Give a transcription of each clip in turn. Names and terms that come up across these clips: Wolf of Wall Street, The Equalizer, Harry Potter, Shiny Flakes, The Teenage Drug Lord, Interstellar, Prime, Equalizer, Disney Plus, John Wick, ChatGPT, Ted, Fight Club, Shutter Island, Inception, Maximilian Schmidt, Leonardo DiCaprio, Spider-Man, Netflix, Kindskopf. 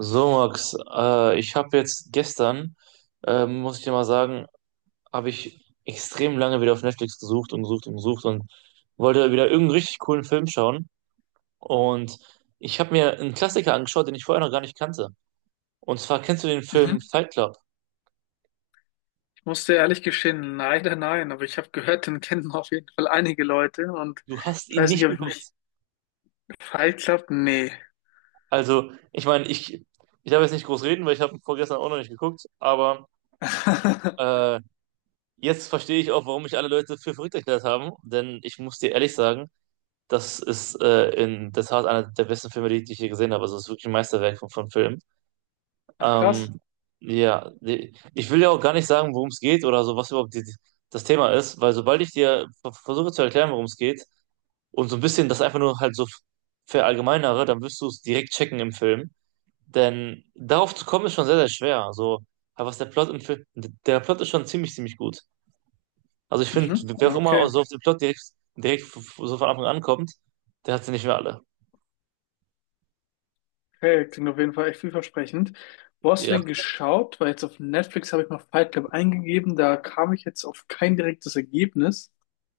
So, Max, ich habe jetzt gestern, muss ich dir mal sagen, habe ich extrem lange wieder auf Netflix gesucht und gesucht und gesucht und wollte wieder irgendeinen richtig coolen Film schauen. Und ich habe mir einen Klassiker angeschaut, den ich vorher noch gar nicht kannte. Und zwar kennst du den Film Mhm. Fight Club? Ich muss dir ehrlich gestehen, leider nein, aber ich habe gehört, den kennen auf jeden Fall einige Leute und Du hast ich ihn weiß nicht, nicht ob ich mich geguckt. falsch habe. Nee. Also, ich meine, ich darf jetzt nicht groß reden, weil ich habe ihn vorgestern auch noch nicht geguckt. Aber äh, jetzt verstehe ich auch, warum mich alle Leute für verrückt erklärt haben. Denn ich muss dir ehrlich sagen, das ist in der Tat einer der besten Filme, die ich je gesehen habe. Also es ist wirklich ein Meisterwerk von Film. Ach krass. Ähm, ja, ich will ja auch gar nicht sagen, worum es geht oder so, was überhaupt das Thema ist, weil sobald ich dir versuche zu erklären, worum es geht und so ein bisschen das einfach nur halt so verallgemeinere, dann wirst du es direkt checken im Film. Denn darauf zu kommen ist schon sehr, sehr schwer. Also, aber was der Plot im Film, der Plot ist schon ziemlich, ziemlich gut. Also ich finde, Mhm. wer auch Okay. immer so auf den Plot direkt, so von Anfang an kommt, der hat sie nicht mehr alle. Okay, klingt auf jeden Fall echt vielversprechend. Wo hast du Ja. den geschaut? Weil jetzt auf Netflix habe ich mal Fight Club eingegeben, da kam ich jetzt auf kein direktes Ergebnis.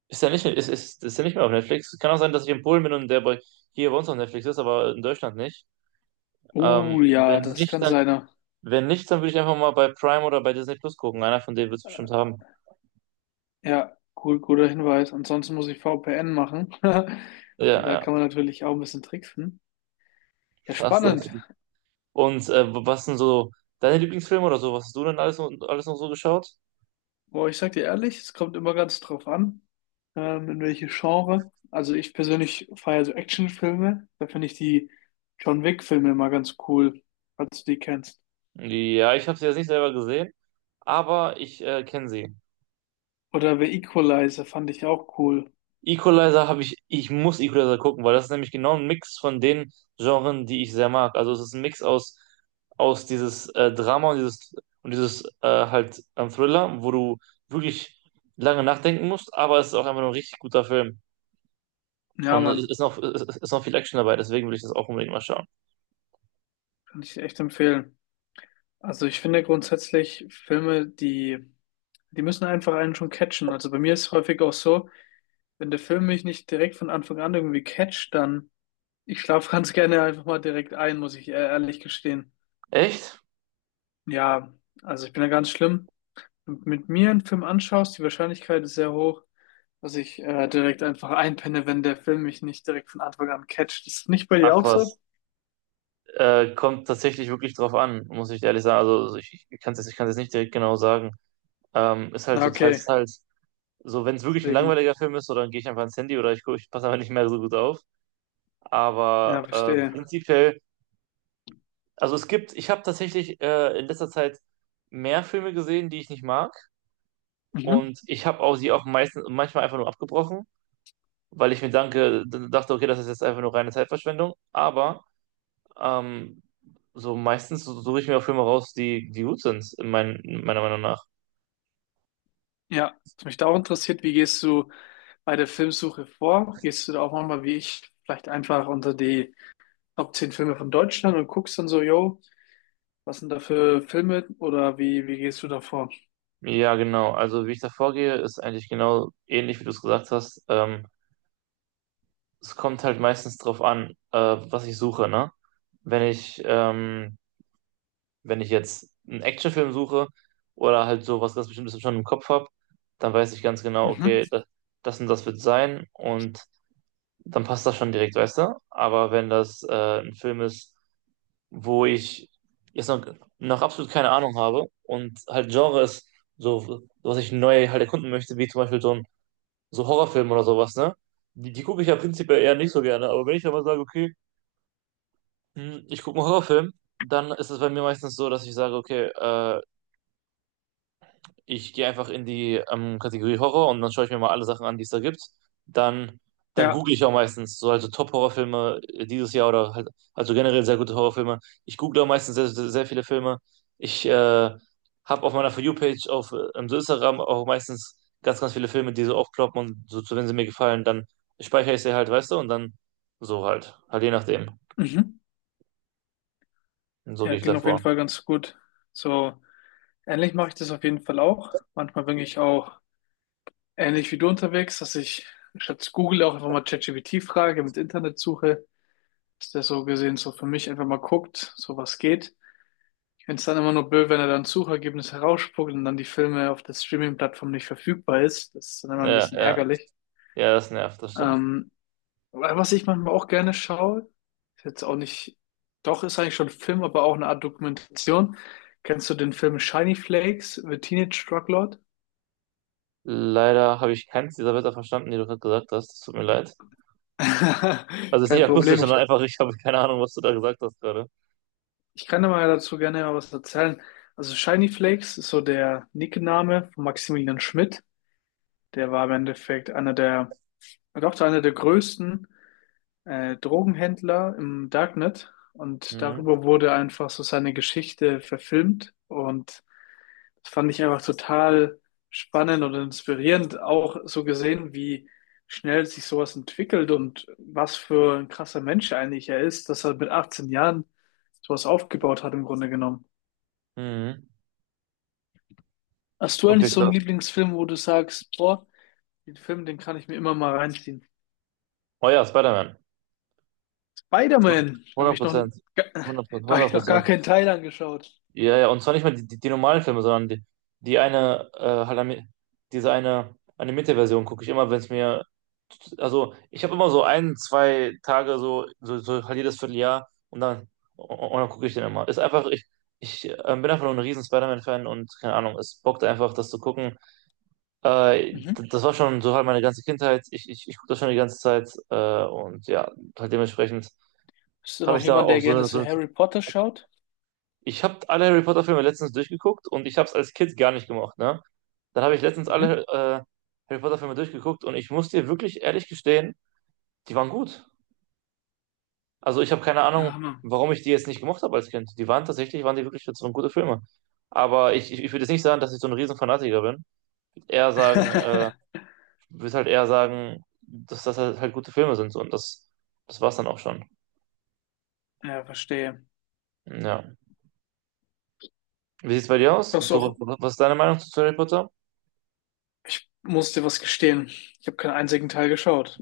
Ist ja nicht, ist ja nicht mehr auf Netflix. Kann auch sein, dass ich in Polen bin und der hier bei uns auf Netflix ist, aber in Deutschland nicht. Ähm, Oh ja, wenn das nicht, kann dann, sein. wenn nicht, dann würde ich einfach mal bei Prime oder bei Disney Plus gucken. Einer von denen wird es bestimmt haben. Ja, gut, guter Hinweis. Ansonsten muss ich VPN machen. Ja, Da ja. kann man natürlich auch ein bisschen tricksen. Ja, Ach, so. spannend. Und was sind so deine Lieblingsfilme oder so? Was hast du denn alles noch so geschaut? Boah, ich sag dir ehrlich, es kommt immer ganz drauf an, in welche Genre. Also ich persönlich feiere so Actionfilme. Da finde ich die John Wick-Filme immer ganz cool, falls du die kennst. Ja, ich habe sie jetzt nicht selber gesehen, aber ich kenne sie. Oder The Equalizer fand ich auch cool. Equalizer habe ich, muss Equalizer gucken, weil das ist nämlich genau ein Mix von den Genren, die ich sehr mag. Also es ist ein Mix aus dieses Drama und dieses halt Thriller, wo du wirklich lange nachdenken musst, aber es ist auch einfach nur ein richtig guter Film. Ja, Und es Mann, ist noch, es ist noch viel Action dabei, deswegen will ich das auch unbedingt mal schauen. kann ich echt empfehlen. Also ich finde grundsätzlich Filme, die müssen einfach einen schon catchen. Also bei mir ist es häufig auch so, wenn der Film mich nicht direkt von Anfang an irgendwie catcht, dann ich schlafe ganz gerne einfach mal direkt ein, muss ich ehrlich gestehen. Echt? Ja, also ich bin da ganz schlimm. Wenn du mit mir einen Film anschaust, die Wahrscheinlichkeit ist sehr hoch, dass ich direkt einfach einpenne, wenn der Film mich nicht direkt von Anfang an catcht. Ist das nicht bei dir Ach auch was. so? Kommt tatsächlich wirklich drauf an, muss ich ehrlich sagen. Also ich kann es jetzt, ich kann's jetzt nicht direkt genau sagen. Ist halt Na, so okay. teils, teils. So, wenn es wirklich ein Deswegen, langweiliger Film ist, so, dann gehe ich einfach ins Handy oder ich passe einfach nicht mehr so gut auf. Aber ja, verstehe. prinzipiell, ich habe tatsächlich in letzter Zeit mehr Filme gesehen, die ich nicht mag. Mhm. Und ich habe auch sie auch meistens, manchmal einfach nur abgebrochen, weil ich mir dachte, okay, das ist jetzt einfach nur reine Zeitverschwendung. Aber Ähm, so meistens suche ich mir auch Filme raus, die gut sind, in meiner Meinung nach. Ja, was mich da auch interessiert, wie gehst du bei der Filmsuche vor? Gehst du da auch manchmal wie ich vielleicht einfach unter die Top 10 Filme von Deutschland und guckst dann so, yo, was sind da für Filme oder wie gehst du da vor? Ja, genau. Also wie ich da vorgehe, ist eigentlich genau ähnlich, wie du es gesagt hast. Es kommt halt meistens drauf an, was ich suche, ne? Wenn ich, ähm, wenn ich jetzt einen Actionfilm suche oder halt so was ganz Bestimmtes schon im Kopf habe, dann weiß ich ganz genau, Mhm. okay, das und das wird sein und dann passt das schon direkt, weißt du? Aber wenn das ein Film ist, wo ich jetzt noch absolut keine Ahnung habe und halt Genre ist so, was ich neu halt erkunden möchte, wie zum Beispiel so ein so Horrorfilm oder sowas, ne? Die gucke ich ja prinzipiell eher nicht so gerne, aber wenn ich dann mal sage, okay, ich gucke einen Horrorfilm, dann ist es bei mir meistens so, dass ich sage, okay, ich gehe einfach in die Kategorie Horror und dann schaue ich mir mal alle Sachen an, die es da gibt. Dann, dann Ja. google ich auch meistens so also Top-Horrorfilme dieses Jahr oder halt, also generell sehr gute Horrorfilme. Ich google auch meistens sehr, sehr, sehr viele Filme. Ich habe auf meiner For You-Page auf im Instagram auch meistens ganz, ganz viele Filme, die so aufploppen und so, wenn sie mir gefallen, dann speichere ich sie halt, weißt du, und dann so halt je nachdem. Mhm. Und so Ja, gehe ich klingt auf jeden davor. Fall ganz gut. So, ähnlich mache ich das auf jeden Fall auch. Manchmal bin ich auch ähnlich wie du unterwegs, dass ich statt Google auch einfach mal ChatGPT frage, mit Internetsuche, dass der so gesehen so für mich einfach mal guckt, so was geht. Ich finde es dann immer nur blöd, wenn er dann Suchergebnis herausspuckt und dann die Filme auf der Streaming-Plattform nicht verfügbar ist. Das ist dann immer ein Ja, bisschen ja, ärgerlich. ja, das nervt, das stimmt. Ähm, Aber was ich manchmal auch gerne schaue, ist jetzt auch nicht, doch ist eigentlich schon ein Film, aber auch eine Art Dokumentation. Kennst du den Film Shiny Flakes, The Teenage Drug Lord? Leider habe ich keins dieser Wörter verstanden, die du gerade gesagt hast. Das tut mir leid. Also ist nicht Kein akustisch, Problem, sondern ich, einfach, ich habe keine Ahnung, was du da gesagt hast gerade. ich kann dir mal dazu gerne mal was erzählen. Also Shiny Flakes ist so der Nickname von Maximilian Schmidt. Der war im Endeffekt einer der, doch einer der größten Drogenhändler im Darknet, und Mhm. darüber wurde einfach so seine Geschichte verfilmt, und das fand ich einfach total spannend und inspirierend, auch so gesehen, wie schnell sich sowas entwickelt und was für ein krasser Mensch eigentlich er ist, dass er mit 18 Jahren sowas aufgebaut hat im Grunde genommen. Mhm. Hast du Okay, eigentlich so klar. einen Lieblingsfilm, wo du sagst, boah, den Film, den kann ich mir immer mal reinziehen? Oh ja, Spider-Man. Spider-Man, habe 100 ich noch, Prozent. da 100 habe ich noch gar Prozent. keinen Teil angeschaut. Ja, ja, und zwar nicht mal die normalen Filme, sondern die eine, äh, halt ami- diese eine animierte Version gucke ich immer, wenn es mir, also ich habe immer so ein, zwei Tage so, so halt jedes Vierteljahr und dann gucke ich den immer. Ist einfach, ich bin einfach nur ein riesen Spider-Man-Fan und keine Ahnung, es bockt einfach, das zu gucken. Mhm. Das war schon so halt meine ganze Kindheit. Ich gucke das schon die ganze Zeit und ja, halt dementsprechend Bist du habe noch ich da jemand, auch der gerne so so eine Harry Potter schaut? ich habe alle Harry Potter Filme letztens durchgeguckt und ich habe es als Kind gar nicht gemacht, ne? Dann habe ich letztens Mhm. alle Harry Potter Filme durchgeguckt und ich muss dir wirklich ehrlich gestehen, die waren gut. Also ich habe keine Ja, Ahnung, Hammer. warum ich die jetzt nicht gemocht habe als Kind. Die waren tatsächlich, waren die wirklich so gute Filme. Aber ich würde jetzt nicht sagen, dass ich so ein riesen Fanatiker bin. Ich würd Eher sagen, würde halt eher sagen, dass das halt gute Filme sind so und das war's dann auch schon. Ja, verstehe. Ja. Wie sieht's bei dir aus? Schaust du So, was auch, was ist deine Meinung zu Harry Potter? musst dir was gestehen. Ich habe keinen einzigen Teil geschaut.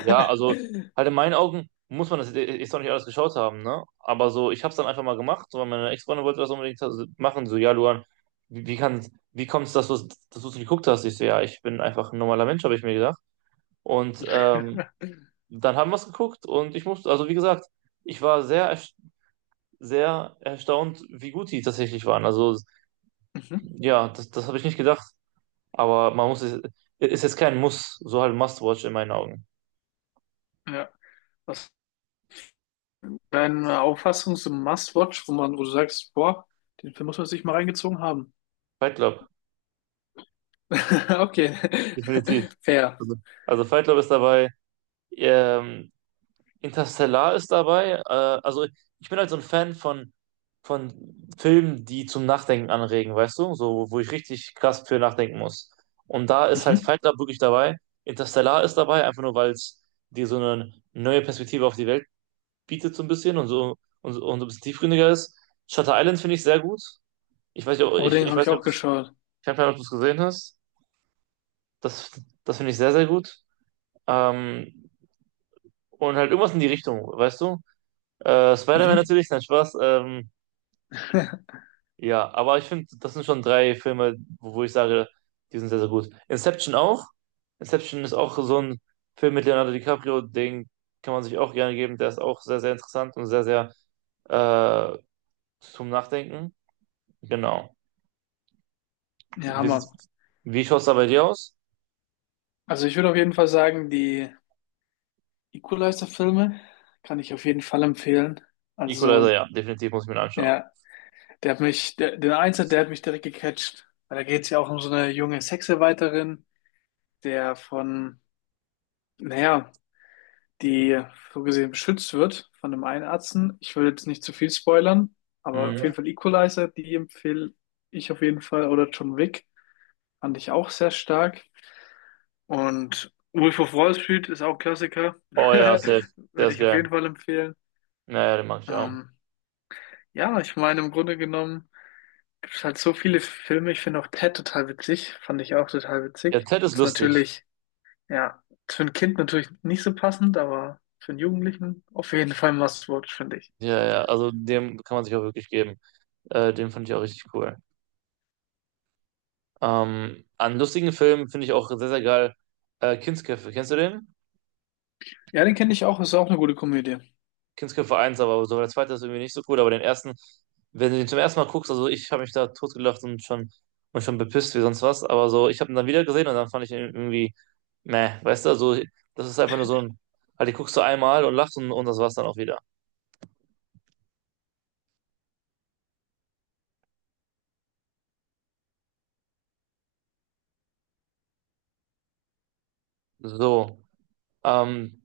also halt in meinen Augen muss man das jetzt echt noch nicht alles geschaut haben, ne? Aber so, ich habe es dann einfach mal gemacht, so, weil meine Ex-Freundin wollte das unbedingt so machen, so, ja, Luan, wie, wie kann, wie kommt es, dass du's geguckt hast? Ich so, ja, ich bin einfach ein normaler Mensch, habe ich mir gedacht. Und dann haben wir es geguckt und ich musste, also wie gesagt, ich war sehr erstaunt, wie gut die tatsächlich waren. Also Mhm. ja, das habe ich nicht gedacht, aber man muss es, ist jetzt kein Muss, so halt Must-Watch in meinen Augen. Ja. Was ist deine Auffassung zum Must-Watch, wo man, wo du sagst, boah, den Film muss man sich mal reingezogen haben. Fight Club. Okay. Definitiv. Fair. Also, also, Fight Club ist dabei, ähm, Interstellar ist dabei. Also ich bin halt so ein Fan von Filmen, die zum Nachdenken anregen, weißt du? So, wo ich richtig krass für nachdenken muss. Und da ist halt Mhm. Fight Club wirklich dabei. Interstellar ist dabei, einfach nur, weil es dir so eine neue Perspektive auf die Welt bietet, so ein bisschen und so, und so ein bisschen tiefgründiger ist. Shutter Island finde ich sehr gut. Ich weiß nicht, ob, Oh, ich, den ich habe weiß ich nicht, ob auch geschaut. du es gesehen hast. Das, das finde ich sehr, sehr gut. Ähm, Und halt irgendwas in die Richtung, weißt du? Spider-Man Mhm. natürlich, nein, Spaß. Ja, aber ich finde, das sind schon drei Filme, wo ich sage, die sind sehr, sehr gut. Inception auch. Inception ist auch so ein Film mit Leonardo DiCaprio, den kann man sich auch gerne geben. Der ist auch sehr, sehr interessant und sehr, sehr äh, zum Nachdenken. Genau. Ja, Wie, Hammer. wie schaut es da bei dir aus? Also ich würde auf jeden Fall sagen, die Equalizer-Filme kann ich auf jeden Fall empfehlen. Also, Equalizer, ja, definitiv muss ich mir den anschauen. ja, der hat mich, der Einser, der hat mich direkt gecatcht. Weil da geht es ja auch um so eine junge Sexarbeiterin, der von, naja, die so gesehen beschützt wird von einem Einärzten. Ich will jetzt nicht zu viel spoilern, aber auf Mhm. jeden Fall Equalizer, die empfehle ich auf jeden Fall. Oder John Wick fand ich auch sehr stark. Und Wolf of Wall Street ist auch Klassiker. Oh ja, safe. Der Würde ist ich auf geil. jeden Fall empfehlen. Naja, den mag ich auch. Ähm, Ja, ich meine, im Grunde genommen gibt es halt so viele Filme. Ich finde auch Ted total witzig. Fand ich auch total Ja, witzig. Ted ist Ist lustig. natürlich, ja, ist für ein Kind natürlich nicht so passend, aber für einen Jugendlichen auf jeden Fall ein Must-Watch, finde ich. Ja, ja, also dem kann man sich auch wirklich geben. Den fand ich auch richtig cool. An lustigen Filmen finde ich auch sehr, sehr geil Kindsköpfe. Kennst du den? Ja, den kenne ich auch. Ist auch eine gute Komödie. Kindsköpfe eins, aber so der zweite ist irgendwie nicht so cool, aber den ersten, wenn du den zum ersten Mal guckst, also ich habe mich da totgelacht und schon bepisst wie sonst was, aber so, ich habe ihn dann wieder gesehen und dann fand ich ihn irgendwie, meh, weißt du, also das ist einfach nur halt, die guckst du einmal und lachst und das war's dann auch wieder. So. Ähm,